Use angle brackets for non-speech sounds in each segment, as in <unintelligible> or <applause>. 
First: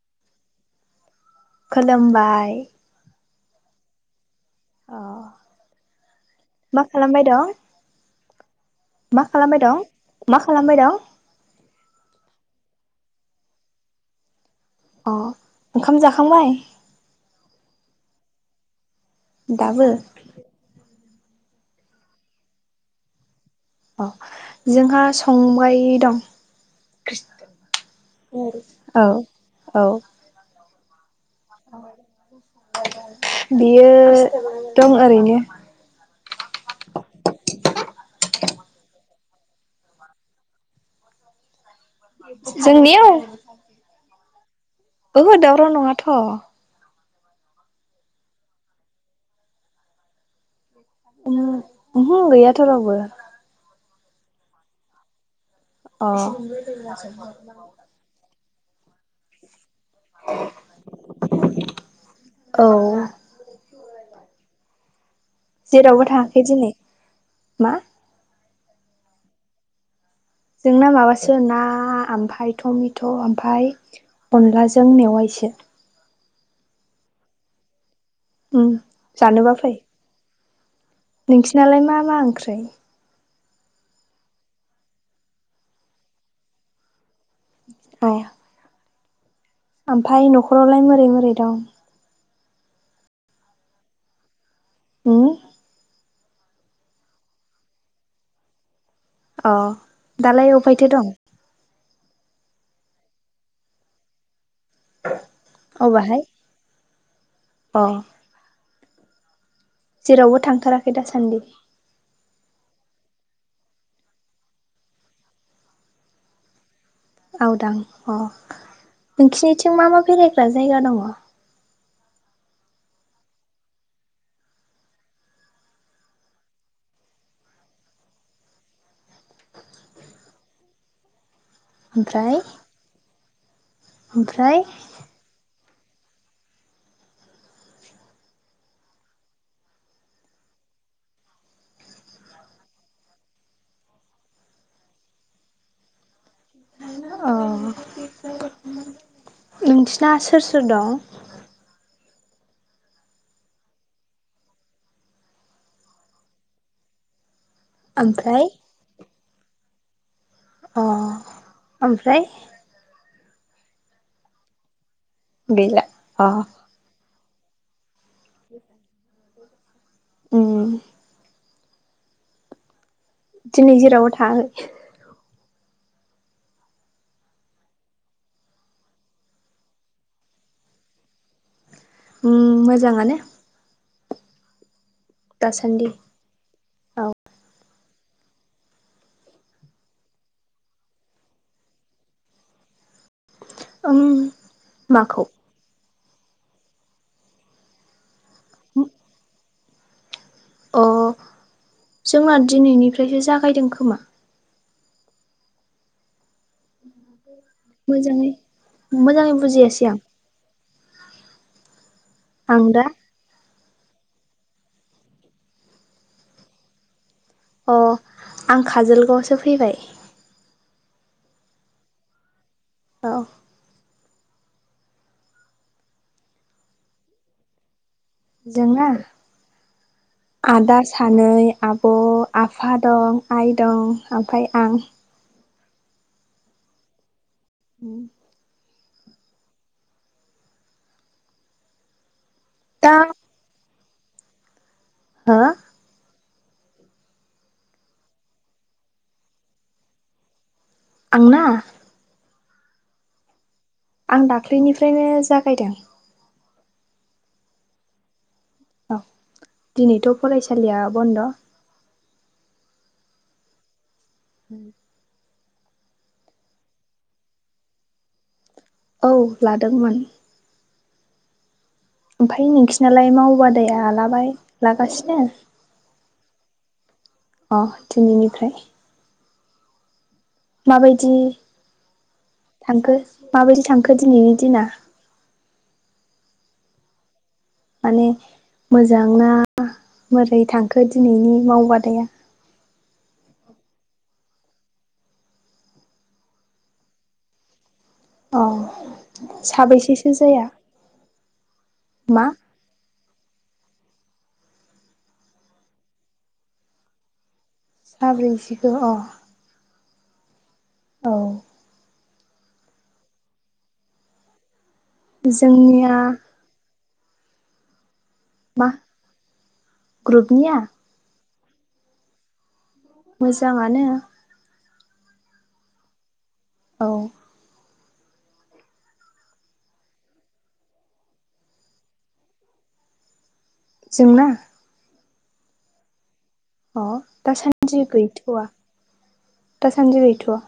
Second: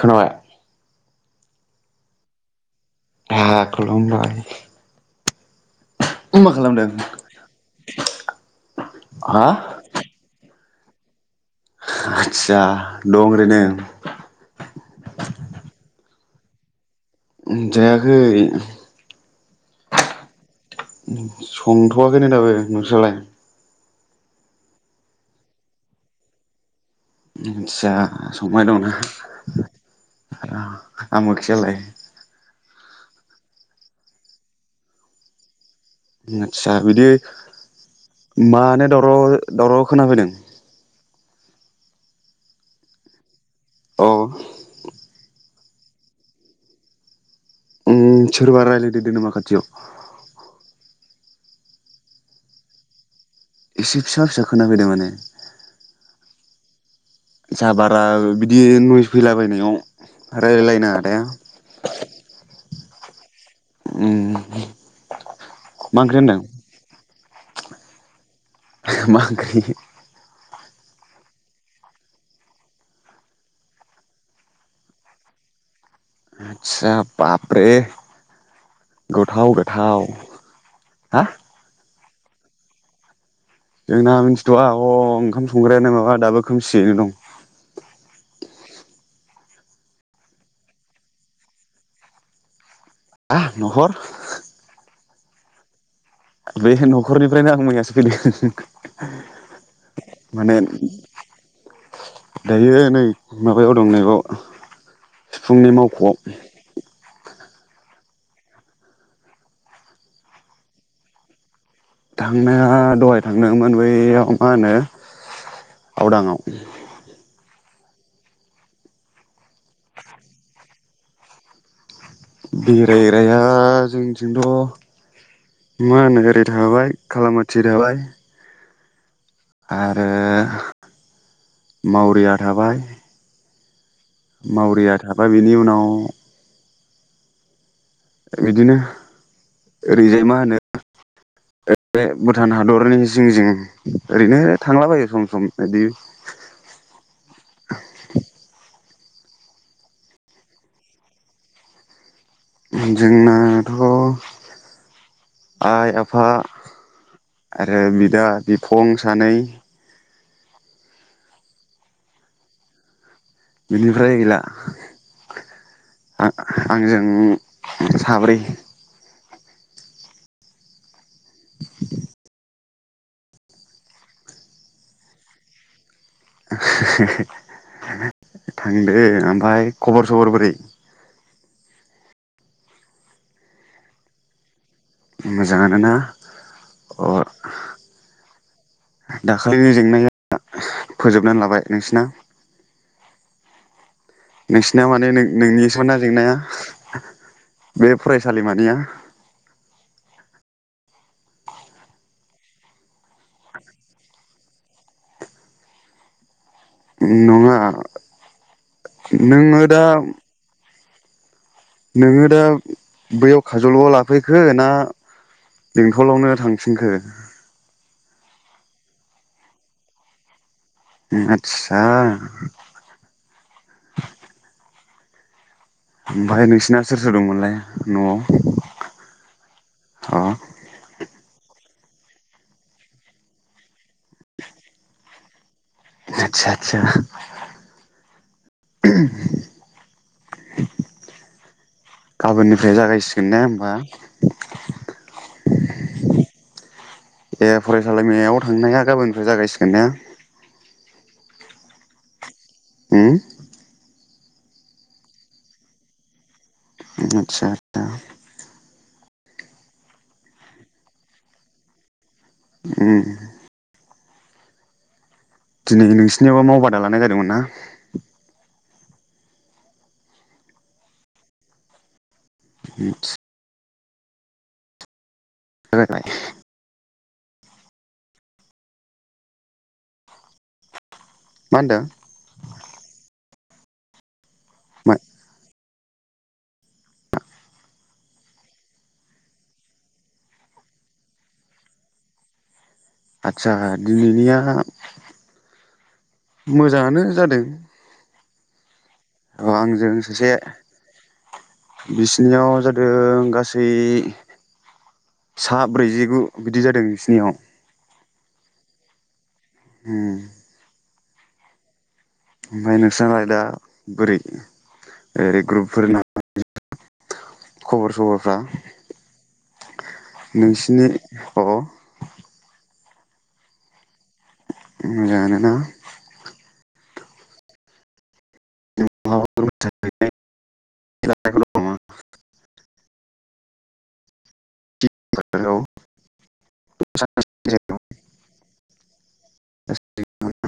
खोनाबाय खुलुमबाय। खुलुमबाय। औ। नों मा खालामदोंं। मा खालामबाय दं मा। खालामबाय दं। आस्सा दं ओरै नो। अ ओंखाम जाखांबाय। खांबाय। जायाखै। दाबो। संथवाखैनो दाबो नोंस्रालाय। अ जोंहा संबाय दं। मिथिया संनाय दंना। औ औ आमो खियालाय। बियो दं ओरैनो। आतसा बिदि मानो दावराव दावराव खोनाफैदों। जोंनिया। अ। ओहो दावराव नङाथ। उम सोरबा रायलायदेरदों नामा खाथियाव। ओहो गैयाथ रावबो। एसे फिसा फिसा खोना फैदों माने। अ। साबारा बिदि। बिदि नयस फैलाबायनायाव। रायलाय नाङा दे। औ उम मा जेरावबो ओंख्रि होनदों थाङाखै दिनै। मा। मा ओंख्रि। जोंना माबासो ना ओमफ्राय टमेट ओमफ्राय अनलाजों मेवायसो। आतसा बाबरे। उम गोथाव जानोबा फै गोथाव हा नोंसिनालाय मा मा ओंख्रै जोंना मिन्थिथवा अं ओंखाम संग्रायानो माबा दाबो खोमसियैनो दं अ ओमफाय नखरावलाय मोरै मोरै दं आ नखर होम बे नखरनिफ्रायनो आं मैयासो फैदों अ दालाय माने अफायथो दं? दायो नै माबायाव दं नैबाव सिफुंनि मावखआव अबाहाय अ जेरावबो थांथाराखै दासान्दि? थांनाया दहाय थांदोंमोन बैयाव मा होनो आवदाङाव। आवदां अ नोंखिनिथिं मा मा बेरायग्रा जायगा दङ? बेरायग्राया जोंनिथंथ' मा होनो ओरै थाबाय खालामाथि थाबाय आरो मावरिया ओमफ्राय थाबाय ओमफ्राय मावरिया थाबाय बिनि उनाव <unintelligible> बिदिनो ओरैजाय मा होनो बे भुटान हादरनि जिं जिं ओरैनो थांलाबायो सम सम इदि अ नोंसिना सोर सोर दं? जोंनाथ' आइ आफा आरो बिदा ओमफ्राय बिफं सानै अ ओमफ्राय बिनिफ्राय गैला। गैला अ आ-आंजों साब्रै उम दिनि जेरावबो थाङाखै थांदो ओमफाय खबर सबर बोरै मोजाङानो मोजाङानो दासान्दि ना? अ औ दाखालिनि जेंनाया फोजोबनानै लाबाय नोंसिना? उम नोंसिना माने माखौ नोंनि नोंनि <unintelligible> <unintelligible> बे फरायसालिमानिया अ जोंना दिनैनिफ्रायसो जागायदों खोमा नङा मोजाङै मोजाङै नोङो दा बुजियासै आं नोङो दा बैयाव खाजलआव लाफैखो ना बेंटलावनो थांफिनखो अ आं काजलगावसो फैबाय। आतसा औ ओमफ्राय नोंसिना सोर सोर दोंमोनलाय? जोहा अ आदा सानै आब आफा दं आइ दं ओमफ्राय आं आतसा आतसा उम <unintelligible> गाबोननिफ्राय दा जागायसिगोन ने होमबा <inaudible> हो ए फरायसालिमायाव थांनाया गाबोननिफ्राय जागायसिगोन ने आंना ओं आं दाख्लैनिफ्रायनो जागायदों आचसा आ औ दिनैथ फरायसालिया बन्द उम <inaudible> दिनै नोंसिनियावबो मावबादा लानाय जादोंमोन ना औ लादोंमोन ओमफ्राय नोंसिनालाय माव बादाया लाबाय लागासिनो <unintelligible> अ दिनैनिफ्राय माबाय बिदि मा होनदों थांखो माबायदि थांखो दिनैनि दिना माने मोजां ना मोरै थांखो दिनैनि मावबादाया आदसा दिनैनिया मोजाङानो जादों औ अ आंजों सासे मा बिसिनियाव जादों गासै बै सा ब्रैजिगु बिदि जादों बिसिनियाव सा ब्रैजिखौ अ ओम औ ओमफ्राय नोंस्रालाय दा बोरै ओरै जोंनिया ग्रुपफोरना खबर सबर फ्रा मा ग्रुपनिया नोंसिनि अ मोजांआनो मोजांआनोना औ <unintelligible> जोंना हेलौ। अ दा सानदि गैथआ। दा सानदि गैथआ।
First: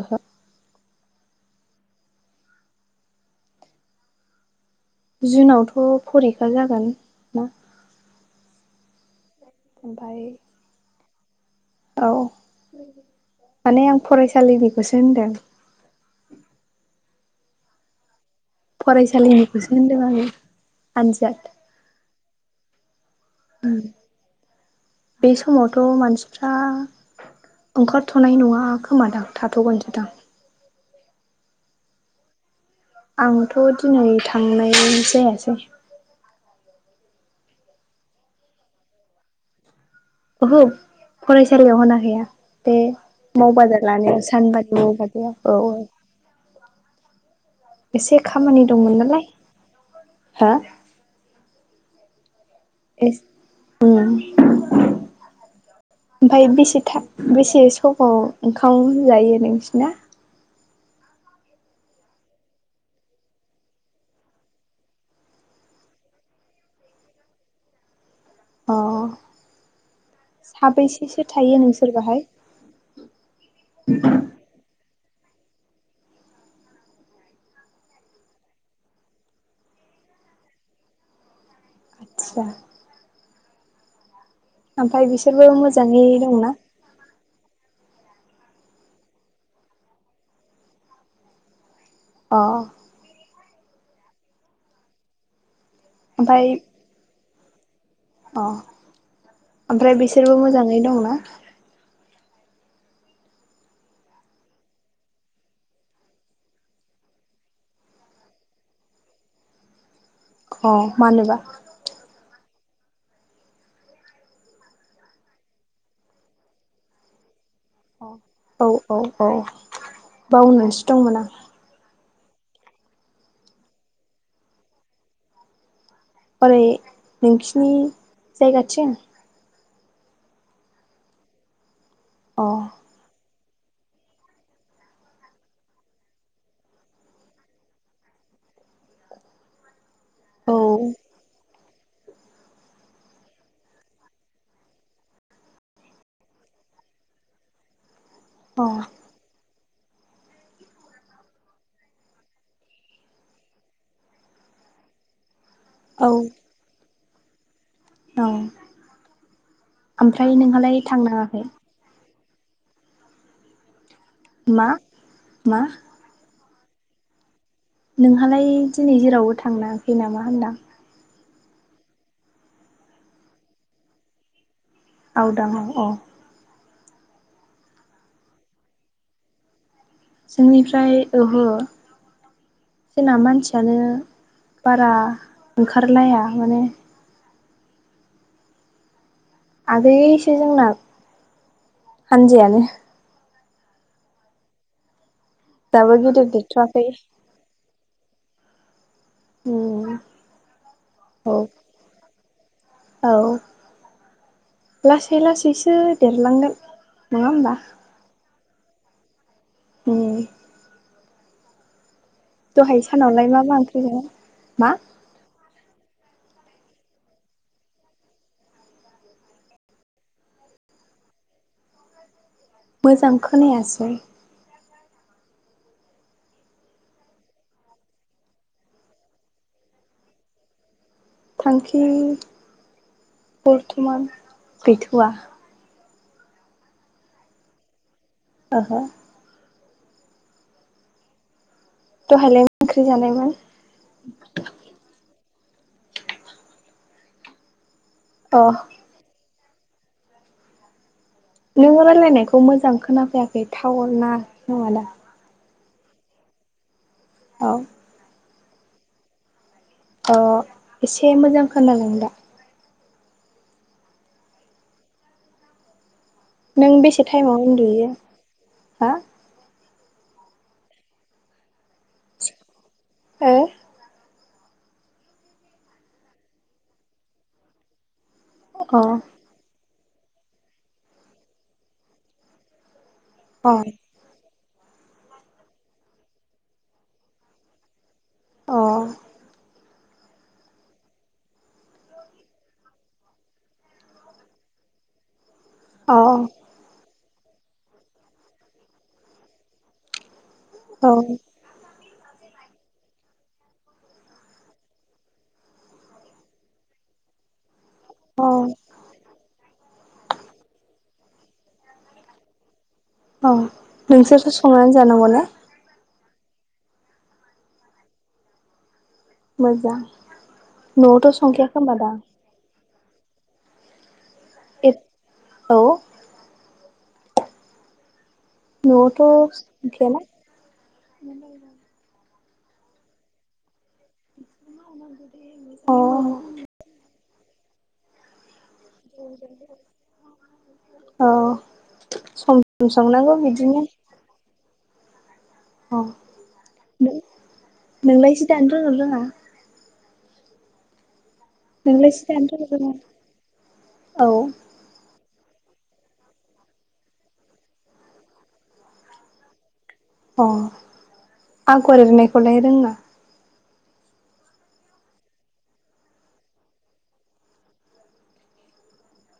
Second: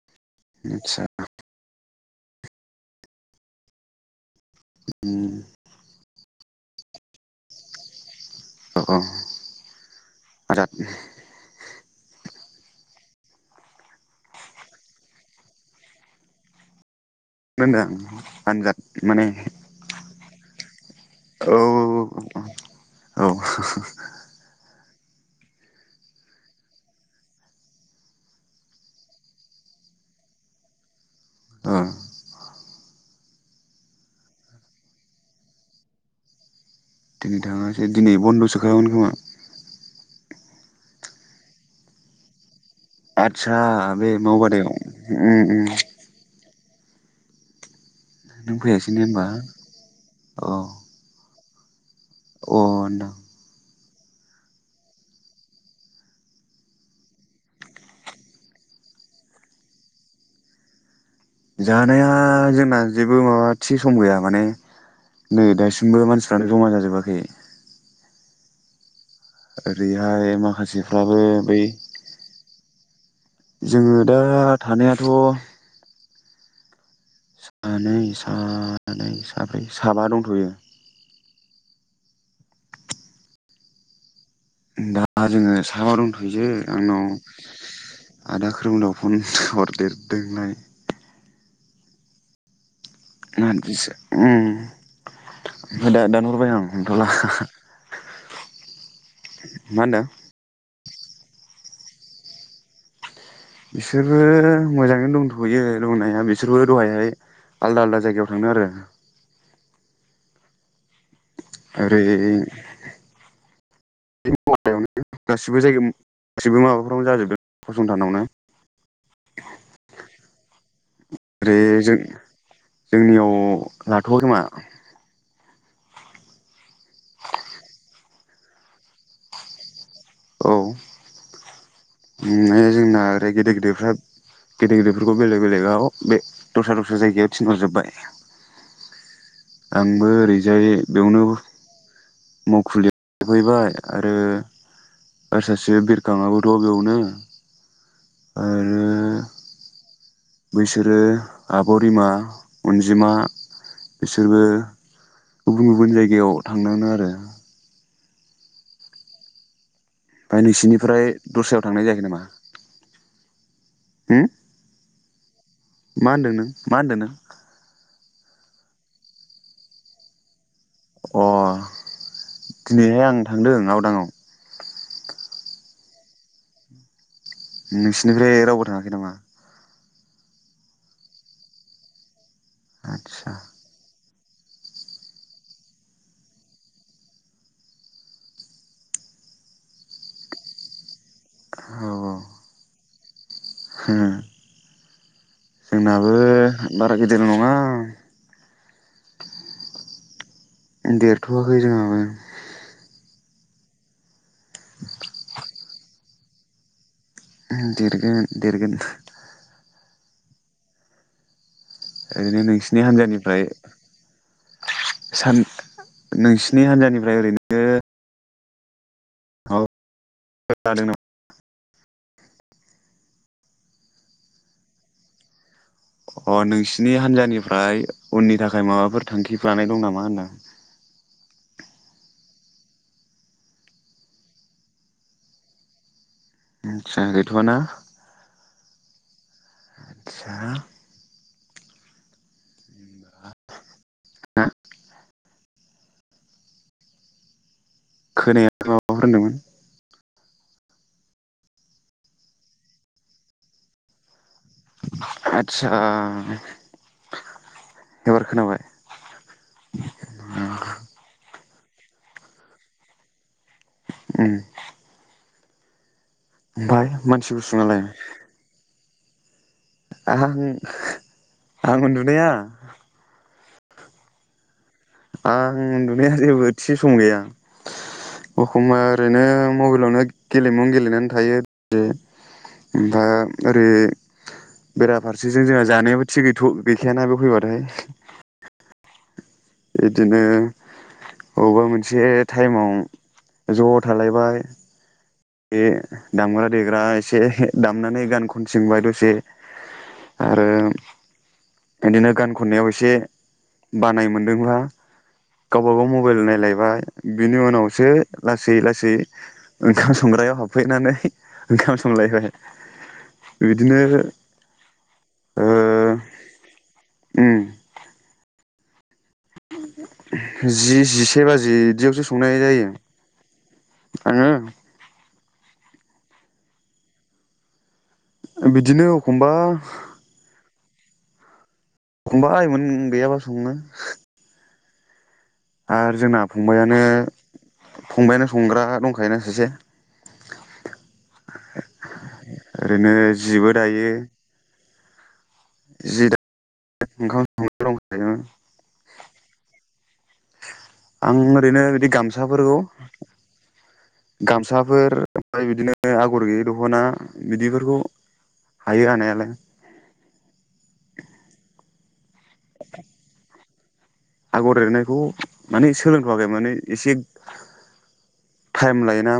ओहो। आतसा। जुनावथ फरिखा जागोन ना? अ अ ओमफाय औ माने आं फरायसालिनिखौसो होनदों। मा होनदों? आनजाद माने फरायसालिनिखौसो होनदों आङो आनजाद औ औ बे समावथ मानसिफ्रा ओंखार थनाय नङा खोमादां थाथ गोनसोदां। उम आंथ दिनै थांनाय जायासै। दिनै थाङासै दिनै बन्दसो खामोन खोमा। ओहो फरायसालियाव होनाखै आं। बे आदसा बे मावबादायाव उम उम <unintelligible> एसे नों खामानि दंमोन फैयासैनो नालाय होमबा अ हो। अ होनदां। अ ओमफाय बेसे थाब बेसे समाव ओंखाम जायो नोंसिना? जानाया जोंना जेबो माबा थि सम गैया माने नै दासिमबो मानसिफ्रानो जमा जाजोबाखै। अ आरो। साबैसेसो थायो नोंसोर बाहाय? जोङो दा थानायाथ थ सानै सानै साब्रै साबा दंथयो। सा दा जोङो साहा मोजाङै दंथयो दंना आंनाव आदा खोरौमदाव फन हरदेरदोंलनाय। अ <unintelligible> उम ओमफाय दा दानहरबाय ओमफ्राय आं हमथला। अ मा ओमफ्राय होनदों बिसोरबो मोजाङै दङ? ना बिसोरबो मोजाङैनो दंथ'यो दंनाया बिसोरबो दहायहाय आलदा आलदा जायगायाव थादों आरो। अ मानोबा? ओैरै <unintelligible> नो गासिबो जायगायाव गासिबो माबाफोरावनो जाजोबदों। औ फसंथानावनो औ औ औ बावनोसो दंमोन आं। ओरै जों जोंनियाव लाथ'वाखै खोमा ओरै नोंसिनि जायगाथिं? औ अ माने जोंना गेदेर गेदेरफ्रा गेदेर गेदेरफोरखौ बेलेग बेलेगाव बे दस्रा दस्रा जायगायाव थिनहरजोबबाय। आंबो औ ओरैजाय बेवनो मावखुलियाव थाफैबाय आरो आरो सासे बिरखाङाबोथ' बेयावनो अ आरो बैसोरो आब' रिमा, अनजिमा बिसोरबो गुबुन गुबुन औ जायगायाव थांनांदों आरो। ओमफ्राय औ ओमफ्राय आ नोंहालाय नोंसिनिफ्राय थांनाङाखै दस्रायाव थांनाय जायाखै नामा? होम मा? मा? मा होनदों नों मा होनदों नों? नोंहालाय दिनै जेरावबो थांनाङाखै नामा होनदां? अ दिनैहाय आं थांदों आवदांआव। आवदांआव औ नोंसिनिफ्राय रावबो थाङाखै नामा जोंनिफ्राय ओहो जोंना आदसा मानसियानो बारा ओंखारलाया माने आगैसो जोंना औ हानजायानो औ हो दाबो जोंनाबो गिदिर देरथ'वाखै बारा गिदिर नङा उम औ देरथ'वाखै जोंनाबो। औ लासै लासैसो देरलांगोन नङा होमबा ओम देरगोन देरगोथ' उम ओरैनो दहाय नोंसिनि सानावलाय मा हान्जानिफ्राय मा ओंख्रि जाया मा? सान नोंसिनि हान्जानिफ्राय ओरैनो <unintelligible> मोजां खोनायासै। अ नोंसिनि हान्जानिफ्राय उननि थाखाय माबाफोर थांखि लानाय दं नामा होनदों। थांखि बरथ'मान गैथ'आ। आच्छा गैथ'आना? ओहो। साह दहायलाय <unintelligible> ओंख्रि जानायमोन? अ खोनाया <unintelligible> माबाफोर होनदोंमोन? नोङो रायलायनायखौ मोजां खोनाफैयाखै थावर ना <unintelligible> दा चाह औ बार खोनाबाय। अ एसे मोजां खोनादों दा। उम नों बेसे मानसि टाइमाव गुसुङालाय उन्दुयो? हा आंं आं उन्दुनाया ओ आङ उन्दुनाया जेबो थि सम गैया। अखमबा ओ ओरैनो मबाइल फोरावनो गेलेमुं गेलेनानै थायो जे ओमफा अ ओरै बेराफारसेजों जोंहा जानायाबो थिग गैथ' गैखायाना बेयाव फैबाथाय। अ इदिनो अबा मोनसे थाइमाव ज' थालायबाय। बे अ दामग्रा देग्रा से दामनानै गान खनथिंबाय दसे। औ इदिनो गान खननायाव एसे बानाय मोनदोंब्ला गावबा गाव मबाइल नायलायबाय बिनि उनाव सो औ लासै लासै खाम संग्रायाव हाबफैनानै ओंखाम संलायबाय। औ बिदिनो नोंसोरसो संनानै जानांगौ ने? ओ उम। मोजां जि न'आवथ' जिसे संखाया बाजि खोमा दां इदियावसो संनाय जायो। आङो <unintelligible> औ बिदिनो नआवथ एखमबा संखाया ना? <inaudible> एखनबा गैयाबा सङो अ आरो जोंना फंबायानो फंबायानो सं <inaudible> औ सम सम ओरैनो संनांगौ जिबो बिदिनो दायो अ जि दा नो ओंखाम संग्रा दंखायो नोंलाय जि दानो रोंङो ना रोङा? आं ओरैनो बिदि नोंलाय जि दानो रोङो गामसाफोरखौ रोङा औ गामसाफोर <inaudible> अ आगर एरनाय खौलाय रोङा आगर एरनायखौ माने सोलोंथवाखै माने एसे टाइम लायोना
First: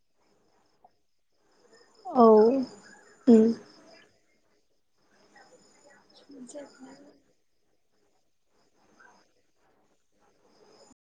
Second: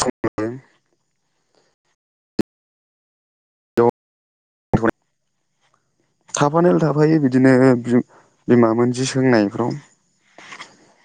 सम लायो औ उम <unintelligible> थाफानायालाय थाफायो बिदिनो बिमा मोन जि सोंनायफ्राव